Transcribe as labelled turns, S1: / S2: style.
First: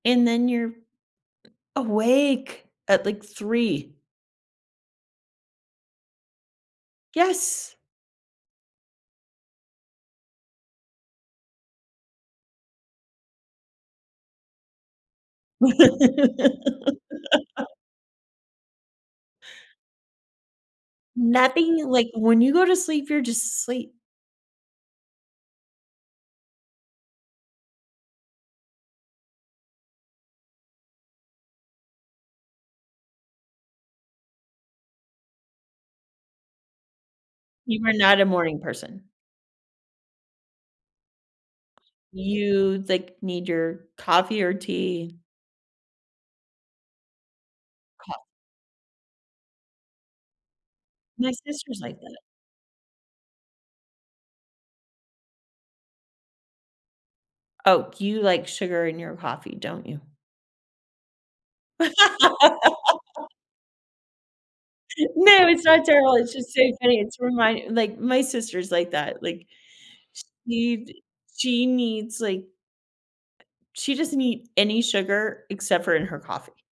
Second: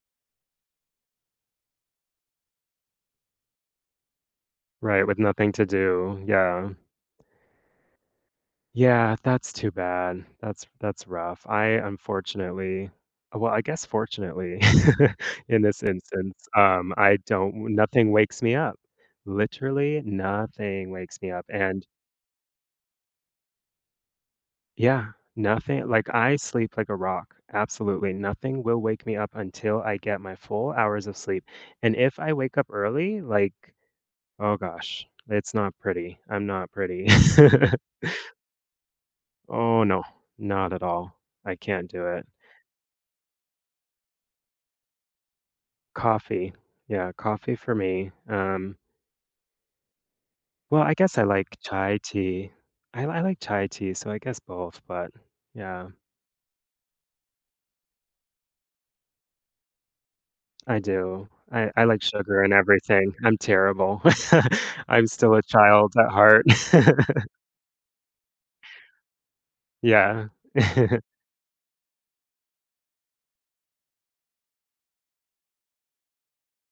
S1: And then you're awake at, like, 3.
S2: Right, with nothing to do. Yeah.
S1: Yes.
S2: Yeah, that's too bad. That's that's rough. I unfortunately uh, well, I guess fortunately, in this instance, um, I don't w nothing wakes me up. Literally, nothing wakes me up,
S1: Nothing?
S2: and
S1: Like, when you go to sleep, you're just asleep.
S2: Yeah, nothing like, I sleep like a rock. Absolutely nothing will wake me up until I get my full hours of sleep, and if I wake up early, like, oh gosh, it's not pretty. I'm not pretty.
S1: You are not a morning person?
S2: Oh, no. Not at all. I can't do it.
S1: You, like, need your coffee or tea?
S2: Coffee. Yeah. Coffee for me.
S1: Cof
S2: Um Well, I guess I
S1: My
S2: like
S1: sister's
S2: chai
S1: like that.
S2: tea. I li I like chai tea, so I guess both, but yeah.
S1: Oh, you like sugar in your coffee, don't you?
S2: I do. I I like sugar in everything. I'm terrible. I'm still a
S1: No, it's not
S2: child at
S1: terrible, it's
S2: heart.
S1: just so funny, it's remind like, my sister's like that. Like,
S2: Yeah.
S1: she'd she needs, like she doesn't eat any sugar except for in her coffee.